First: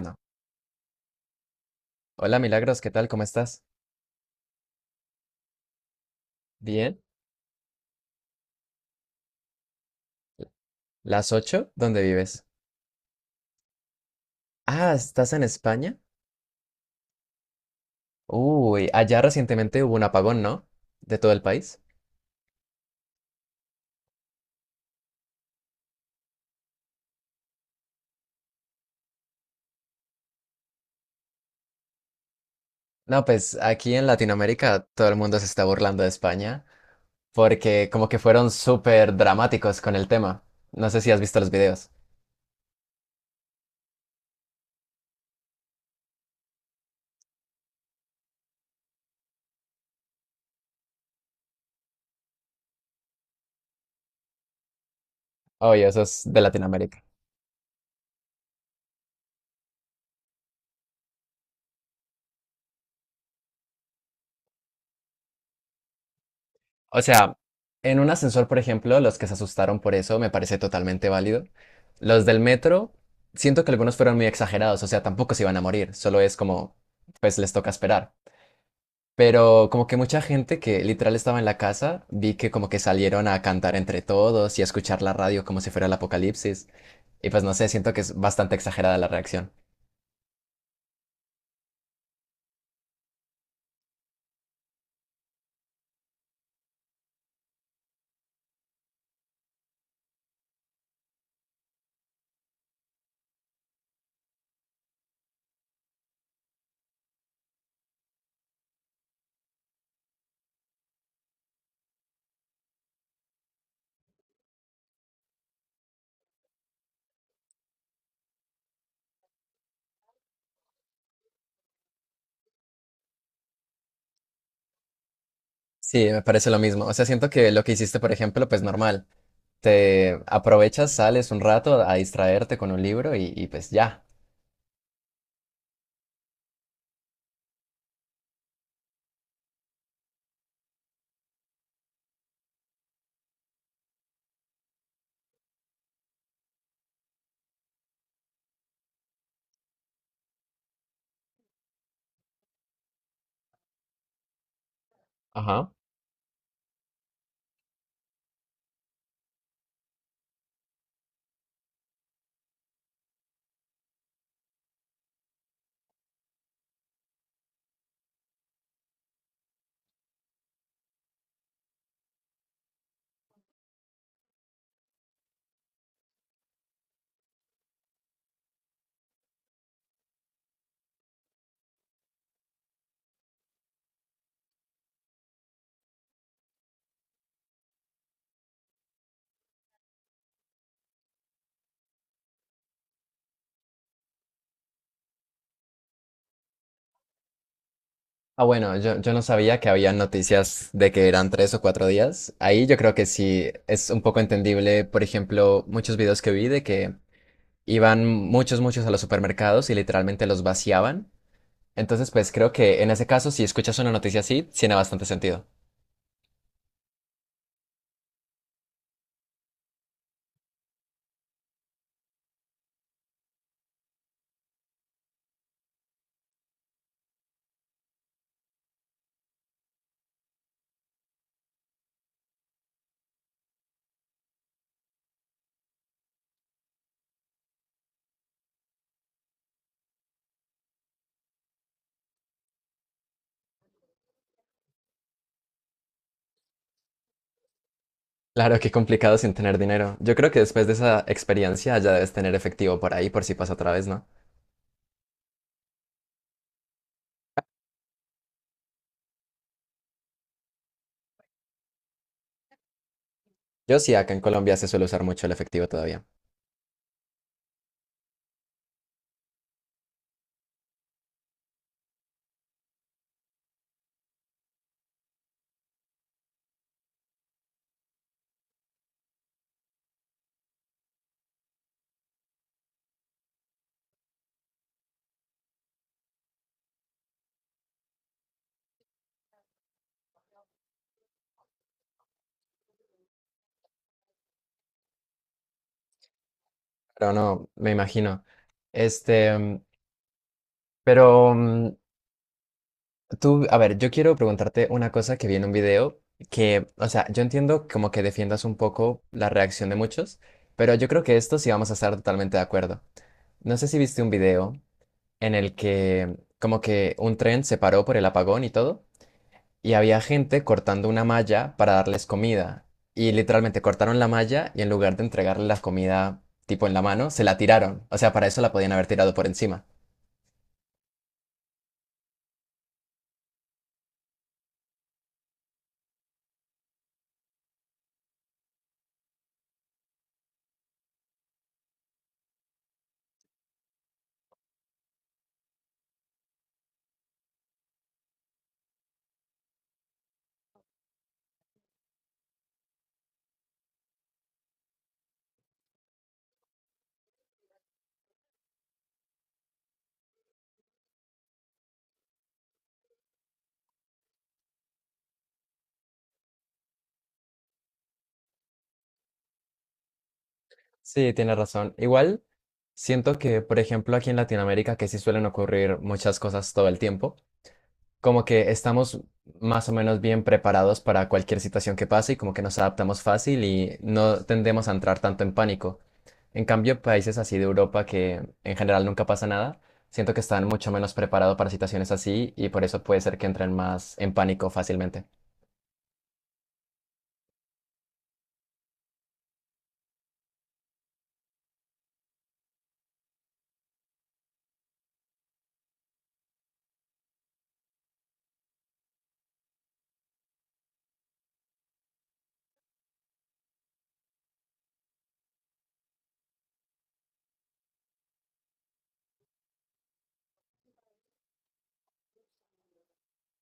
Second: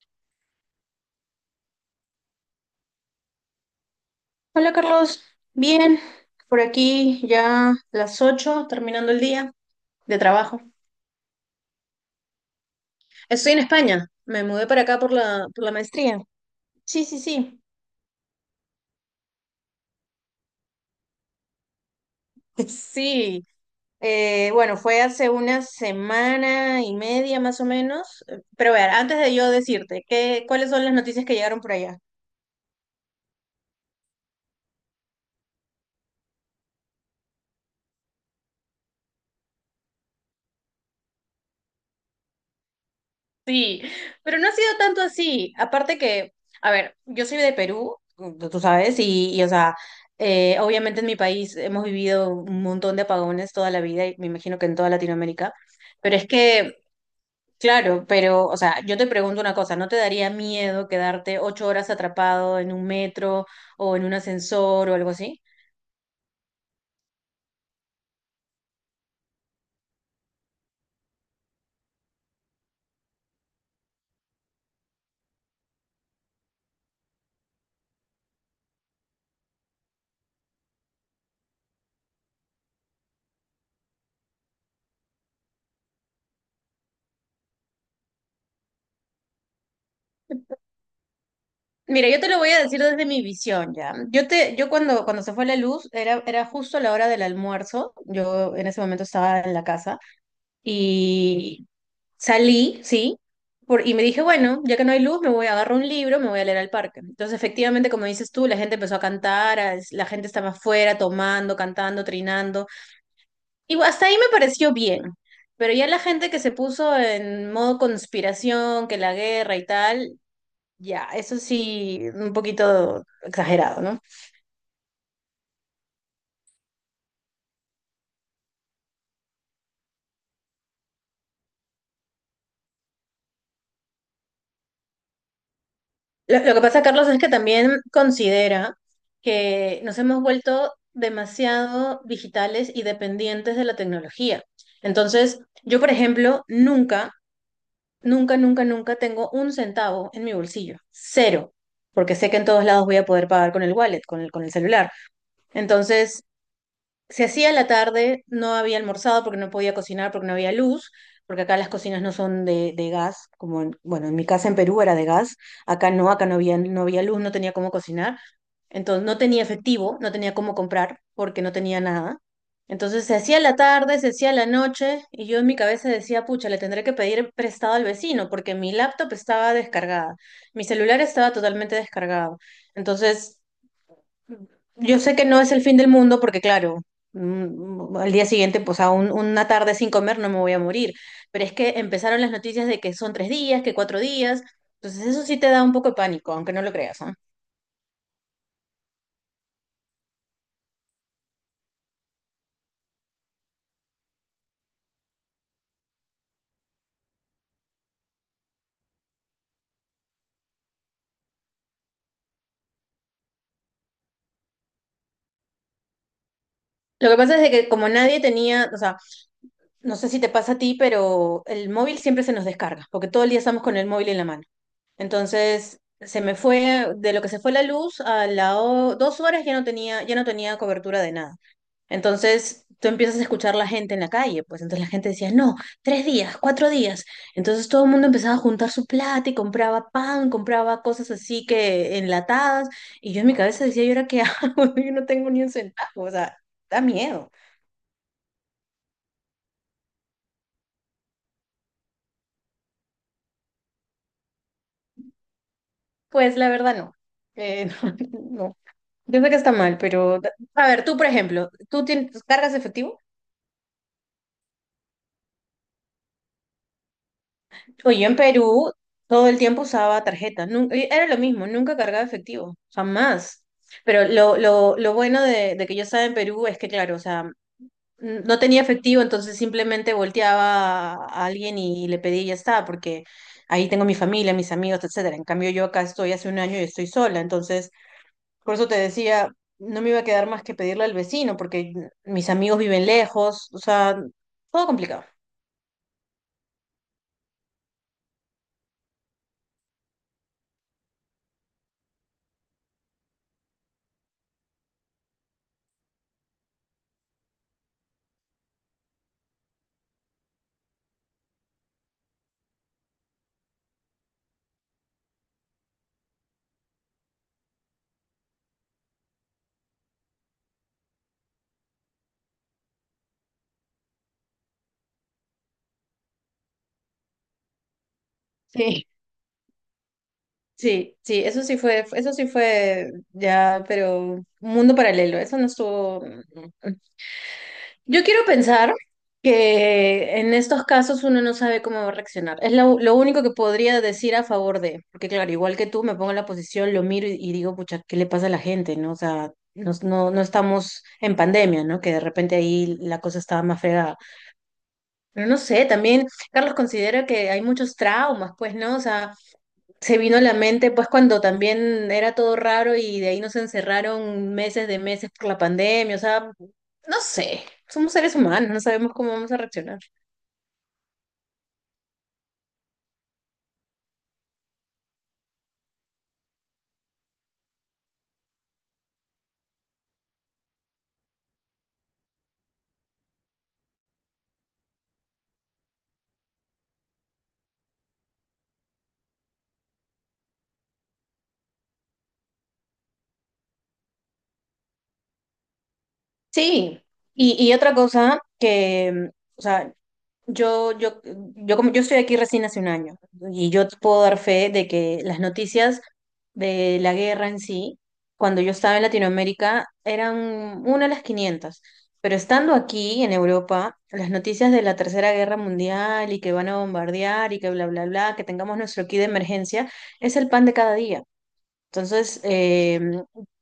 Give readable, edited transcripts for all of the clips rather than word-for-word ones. No. Hola Milagros, ¿qué tal? ¿Cómo estás? Hola Carlos, bien, por Bien. aquí ya las 8:00, terminando el día de trabajo. ¿Las 8. ¿Dónde vives? Estoy en España, me mudé para Ah, acá por ¿estás en la, por la España? maestría. Sí, sí, sí, Uy, allá recientemente hubo un apagón, ¿no? De todo el país. sí. Bueno, fue hace una semana y media más o menos, pero a ver, antes de yo decirte, ¿ cuáles son las noticias que llegaron por allá? No, pues aquí en Latinoamérica todo el mundo se está burlando de España porque como que fueron súper dramáticos con el tema. No sé si has visto los videos. Sí, pero no ha sido tanto así. Aparte que, a ver, yo soy de Perú. Tú sabes, y, o sea, obviamente en mi país hemos vivido un montón de apagones toda la vida y me imagino que en toda Latinoamérica. Oye, eso Pero es es de que, Latinoamérica. claro, pero, o sea, yo te pregunto una cosa, ¿no te daría miedo quedarte 8 horas atrapado en un metro o en un ascensor o algo así? O sea, en un ascensor, por ejemplo, los que se asustaron por eso me parece totalmente válido. Los del metro, siento que algunos fueron muy exagerados, o sea, tampoco se iban a morir, solo es como, pues les toca esperar. Pero como que mucha gente que literal estaba en la casa, vi que como que salieron a cantar entre todos y a escuchar la radio como si fuera el apocalipsis. Y pues no sé, siento que es bastante exagerada la reacción. Mira, yo te lo voy a decir desde mi visión ya. Yo cuando se fue la luz, era justo la hora del almuerzo. Yo en ese momento estaba en la casa. Y salí, sí, y me dije, bueno, ya que no hay luz, me voy a agarrar un libro, me voy a leer al parque. Entonces, efectivamente, como dices tú, la gente empezó a cantar, la gente estaba afuera tomando, cantando, trinando. Y hasta ahí me pareció bien. Pero ya la gente que se puso en modo conspiración, que la guerra y tal, ya, eso sí, un poquito exagerado, ¿no? Sí, me parece lo mismo. O sea, siento que lo que hiciste, por ejemplo, pues normal. Te aprovechas, sales un rato a distraerte con un libro y pues ya. Lo que pasa, Carlos, es que también considera que nos hemos vuelto demasiado digitales y dependientes de la tecnología. Entonces, yo, por ejemplo, nunca, nunca, nunca, nunca tengo un centavo en mi bolsillo. Cero. Porque sé que en todos lados voy a poder pagar con el wallet, con el celular. Ajá. Entonces, se hacía la tarde, no había almorzado porque no podía cocinar, porque no había luz, porque acá las cocinas no son de gas, como en, bueno, en mi casa en Perú era de gas, acá no, acá no había luz, no tenía cómo cocinar, entonces no tenía efectivo, no tenía cómo comprar porque no tenía nada. Entonces se hacía la tarde, se hacía la noche y yo en mi cabeza decía, pucha, le tendré que pedir prestado al vecino porque mi laptop estaba descargada, mi celular estaba totalmente descargado. Entonces yo sé que no es el fin del mundo porque, claro, al día siguiente, pues a una tarde sin comer no me voy a morir, pero es que empezaron las noticias de que son 3 días, que 4 días, entonces eso sí te da un poco de pánico, aunque no lo creas, ¿ah? Ah, bueno, yo no sabía que había noticias de que eran tres o cuatro días. Ahí yo creo que sí es un poco entendible, por ejemplo, muchos videos que vi de que iban muchos a los supermercados y literalmente los vaciaban. Entonces, pues creo que en ese caso, si escuchas una noticia así, tiene bastante sentido. Lo que pasa es de que como nadie tenía, o sea, no sé si te pasa a ti, pero el móvil siempre se nos descarga, porque todo el día estamos con el móvil en la mano. Entonces, se me fue, de lo que se fue la luz, a las 2 horas ya no tenía cobertura de nada. Entonces tú empiezas a escuchar la gente en la calle, pues entonces la gente decía, no, 3 días, 4 días. Entonces todo el mundo empezaba a juntar su plata y compraba pan, compraba cosas así que enlatadas. Y yo en mi cabeza decía, ¿y ahora qué hago? Yo no tengo ni un centavo, o sea, da miedo. Claro, qué complicado sin tener dinero. Yo creo que después de esa experiencia ya debes tener efectivo por ahí por si pasa otra vez, ¿no? Pues la verdad no. Eh, no, no. Yo sé que está mal, pero a ver, tú por ejemplo, ¿ cargas efectivo? Yo sí, acá en Colombia se suele usar mucho el efectivo todavía. Oye, en Perú todo el tiempo usaba tarjeta, era lo mismo, nunca cargaba efectivo, jamás. Pero lo bueno de que yo estaba en Perú es que, claro, o sea, no tenía efectivo, entonces simplemente volteaba a alguien y le pedía y ya está, porque ahí tengo mi familia, mis amigos, etcétera. En cambio, yo acá estoy hace un año y estoy sola, entonces por eso te decía, no me iba a quedar más que pedirle al vecino, porque mis amigos viven lejos, o sea, todo complicado. Pero no, me imagino. Este, mm, pero mm, a ver, yo quiero preguntarte una cosa que vi en un video que, o sea, yo entiendo como que defiendas un poco la reacción de muchos, pero yo creo que esto sí vamos a estar totalmente de acuerdo. No sé si viste un video en el que como que un tren se paró por el apagón y todo. Y había gente cortando una malla para darles comida. Y literalmente cortaron la malla y en lugar de entregarle la comida tipo en la mano, se la tiraron. O sea, para eso la podían haber Sí, tirado por encima. sí, sí, eso sí fue. Eso sí fue ya, pero un mundo paralelo, eso no estuvo. mm, Yo quiero pensar que en estos casos uno no sabe cómo va a reaccionar. Es lo único que podría decir a favor de, porque claro, igual que tú, me pongo en la posición, lo miro y digo, pucha, ¿qué le pasa a la gente? ¿No? O sea, no estamos en pandemia, ¿no? Que de repente ahí la cosa estaba más fregada. Pero no sé, también Carlos considera que hay muchos traumas, pues, ¿no? O sea, se vino a la mente pues cuando también era todo raro y de ahí nos encerraron meses de meses por la pandemia, o sea, no sé, somos seres humanos, no sabemos cómo vamos a reaccionar. Sí, tiene razón. Igual, siento que, por ejemplo, aquí en Latinoamérica, que sí suelen ocurrir muchas cosas todo el tiempo, como que estamos más o menos bien preparados para cualquier situación que pase y como que nos adaptamos fácil y no tendemos a entrar tanto en pánico. En cambio, países así de Europa que en general nunca pasa nada, siento que están mucho menos preparados para situaciones así y por eso puede ser que entren más en pánico fácilmente. Sí, y otra cosa que, o sea, Yo estoy aquí recién hace un año y yo te puedo dar fe de que las noticias de la guerra en sí, cuando yo estaba en Latinoamérica, eran una a las quinientas. Pero estando aquí en Europa, las noticias de la Tercera Guerra Mundial y que van a bombardear y que bla, bla, bla, que tengamos nuestro kit de emergencia, es el pan de cada día. Entonces,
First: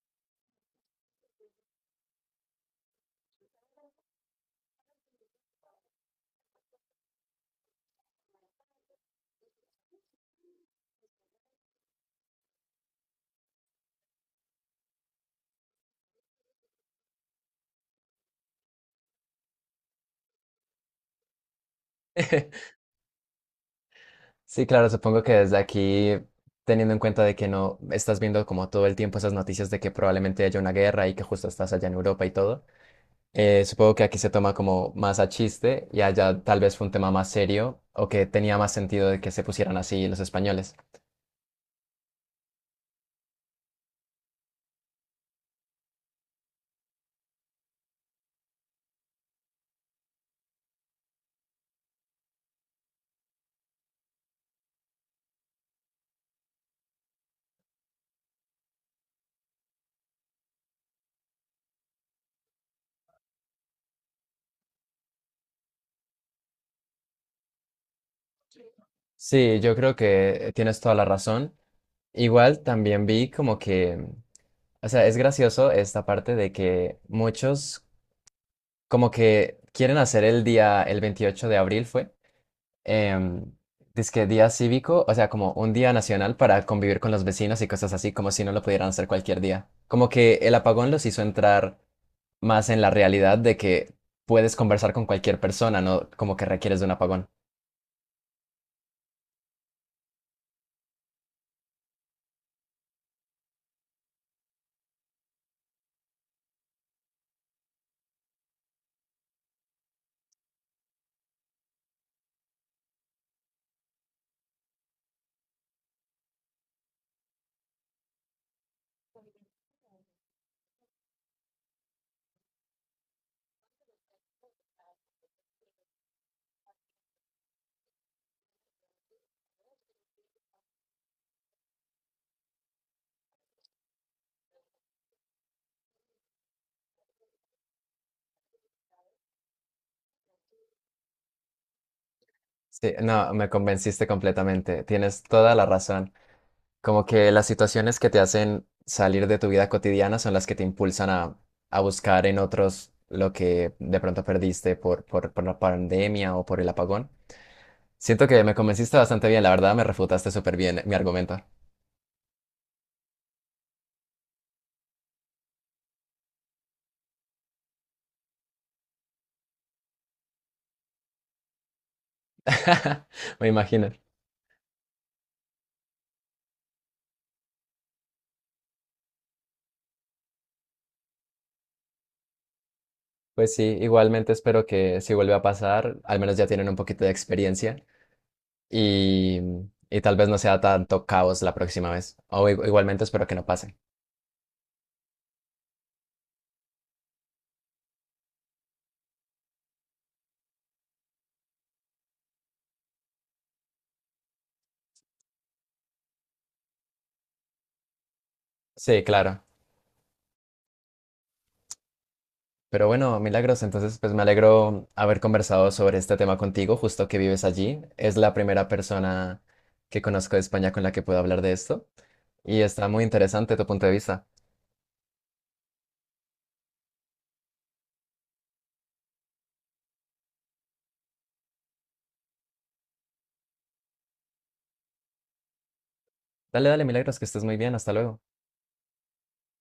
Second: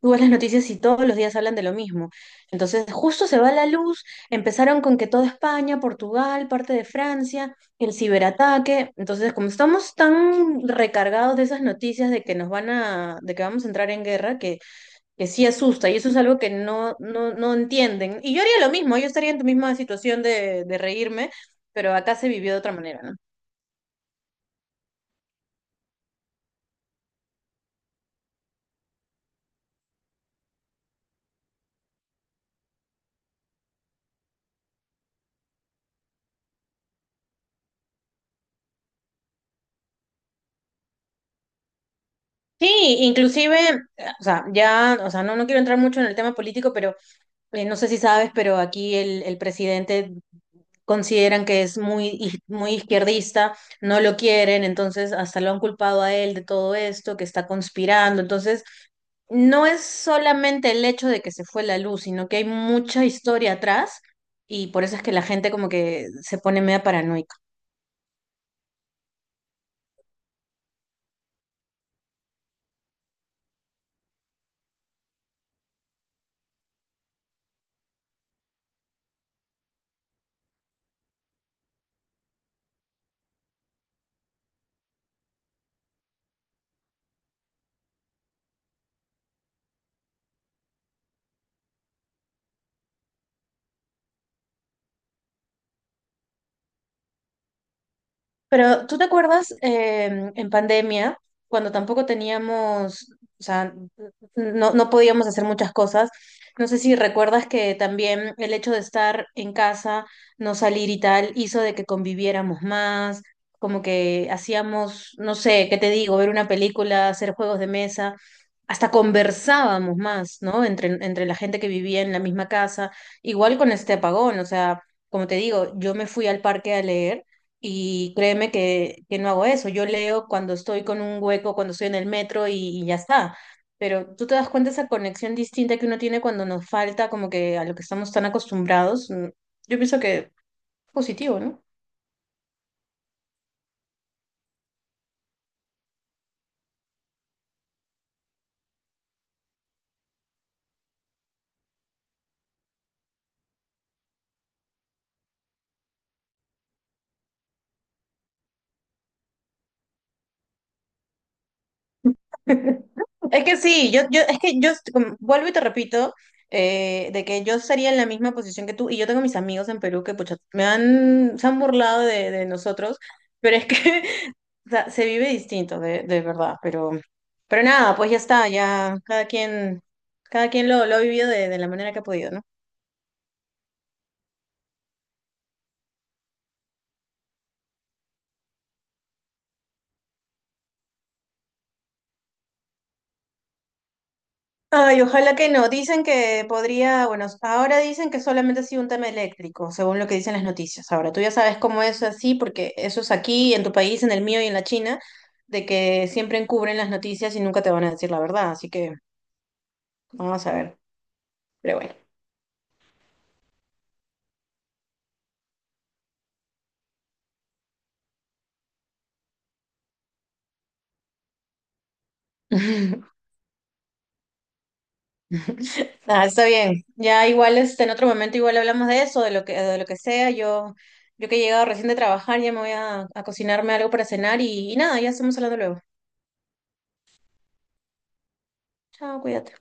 tú ves las noticias y todos los días hablan de lo mismo. Entonces, justo se va la luz, empezaron con que toda España, Portugal, parte de Francia, el ciberataque. Entonces, como estamos tan recargados de esas noticias de que nos van a, de que vamos a entrar en guerra, que sí asusta, y eso es algo que no, no, no entienden. Y yo haría lo mismo, yo estaría en tu misma situación de reírme, pero acá se vivió de otra manera, ¿no? Sí, claro, supongo que desde aquí, teniendo en cuenta de que no estás viendo como todo el tiempo esas noticias de que probablemente haya una guerra y que justo estás allá en Europa y todo, supongo que aquí se toma como más a chiste y allá tal vez fue un tema más serio o que tenía más sentido de que se pusieran así los españoles. Sí, inclusive, o sea, ya, o sea, no quiero entrar mucho en el tema político, pero no sé si sabes, pero aquí el presidente consideran que es muy izquierdista, no lo quieren, entonces hasta lo han culpado a él de todo esto, que está conspirando. Entonces, no es solamente el hecho de que se fue la luz, sino que hay mucha historia atrás y por eso es que la gente como que se pone media paranoica. Sí, yo creo que tienes toda la razón. Igual también vi como que, o sea, es gracioso esta parte de que muchos como que quieren hacer el día, el 28 de abril fue em, dizque día cívico, o sea, como un día nacional para convivir con los vecinos y cosas así, como si no lo pudieran hacer cualquier día. Como que el apagón los hizo entrar más en la realidad de que puedes conversar con cualquier persona, no como que requieres de un apagón. Pero ¿tú te acuerdas en pandemia, cuando tampoco teníamos, o sea, no podíamos hacer muchas cosas? No sé si recuerdas que también el hecho de estar en casa, no salir y tal, hizo de que conviviéramos más, como que hacíamos, no sé, ¿qué te digo? Ver una película, hacer juegos de mesa, hasta conversábamos más, ¿no? Entre la gente que vivía en la misma casa, igual con este apagón, o sea, como te digo, yo me fui al parque a leer. Y créeme que no hago eso. Yo leo cuando estoy con un hueco, cuando estoy en el metro y ya está. Pero tú te das cuenta esa conexión distinta que uno tiene cuando nos falta como que a lo que estamos tan acostumbrados. Yo pienso que es positivo, ¿no? Sí, no, me convenciste completamente, tienes toda la razón. Como que las situaciones que te hacen salir de tu vida cotidiana son las que te impulsan a buscar en otros lo que de pronto perdiste por la pandemia o por el apagón. Siento que me convenciste bastante bien, la verdad me refutaste súper bien mi argumento. Es que sí, yo, es que vuelvo y te repito, de que yo estaría en la misma posición que tú, y yo tengo mis amigos en Perú que pucha, me han, se han burlado de nosotros, Me pero es que imagino. o sea, se vive distinto, de verdad, pero nada, pues ya está, ya cada quien lo ha vivido de la manera que ha podido, ¿no? Pues sí, igualmente espero que si vuelve a pasar, al menos ya tienen un poquito de experiencia y, y tal vez no sea tanto caos la próxima vez. O igualmente espero que no pase. Ay, ojalá que no. Dicen que podría, bueno, ahora dicen que solamente ha sido un tema eléctrico, según lo que dicen las noticias. Ahora, tú ya sabes cómo es así, porque eso es aquí, en tu país, en el mío y en la China, de que siempre encubren las noticias y nunca te van a decir la verdad, así que Sí, claro. vamos a ver, pero bueno. Pero bueno, Milagros, entonces pues me alegro haber conversado sobre este tema contigo, justo que vives allí. Es la primera persona que conozco de España con la que puedo hablar de esto y está muy interesante tu punto de vista. Ah, está bien. Ya igual este, en otro momento igual hablamos de eso, de lo que sea. Yo que he llegado recién de trabajar, ya me voy a cocinarme algo para cenar y nada, ya estamos hablando luego. Dale, dale, Milagros, que estés muy bien. Hasta luego. Chao, cuídate.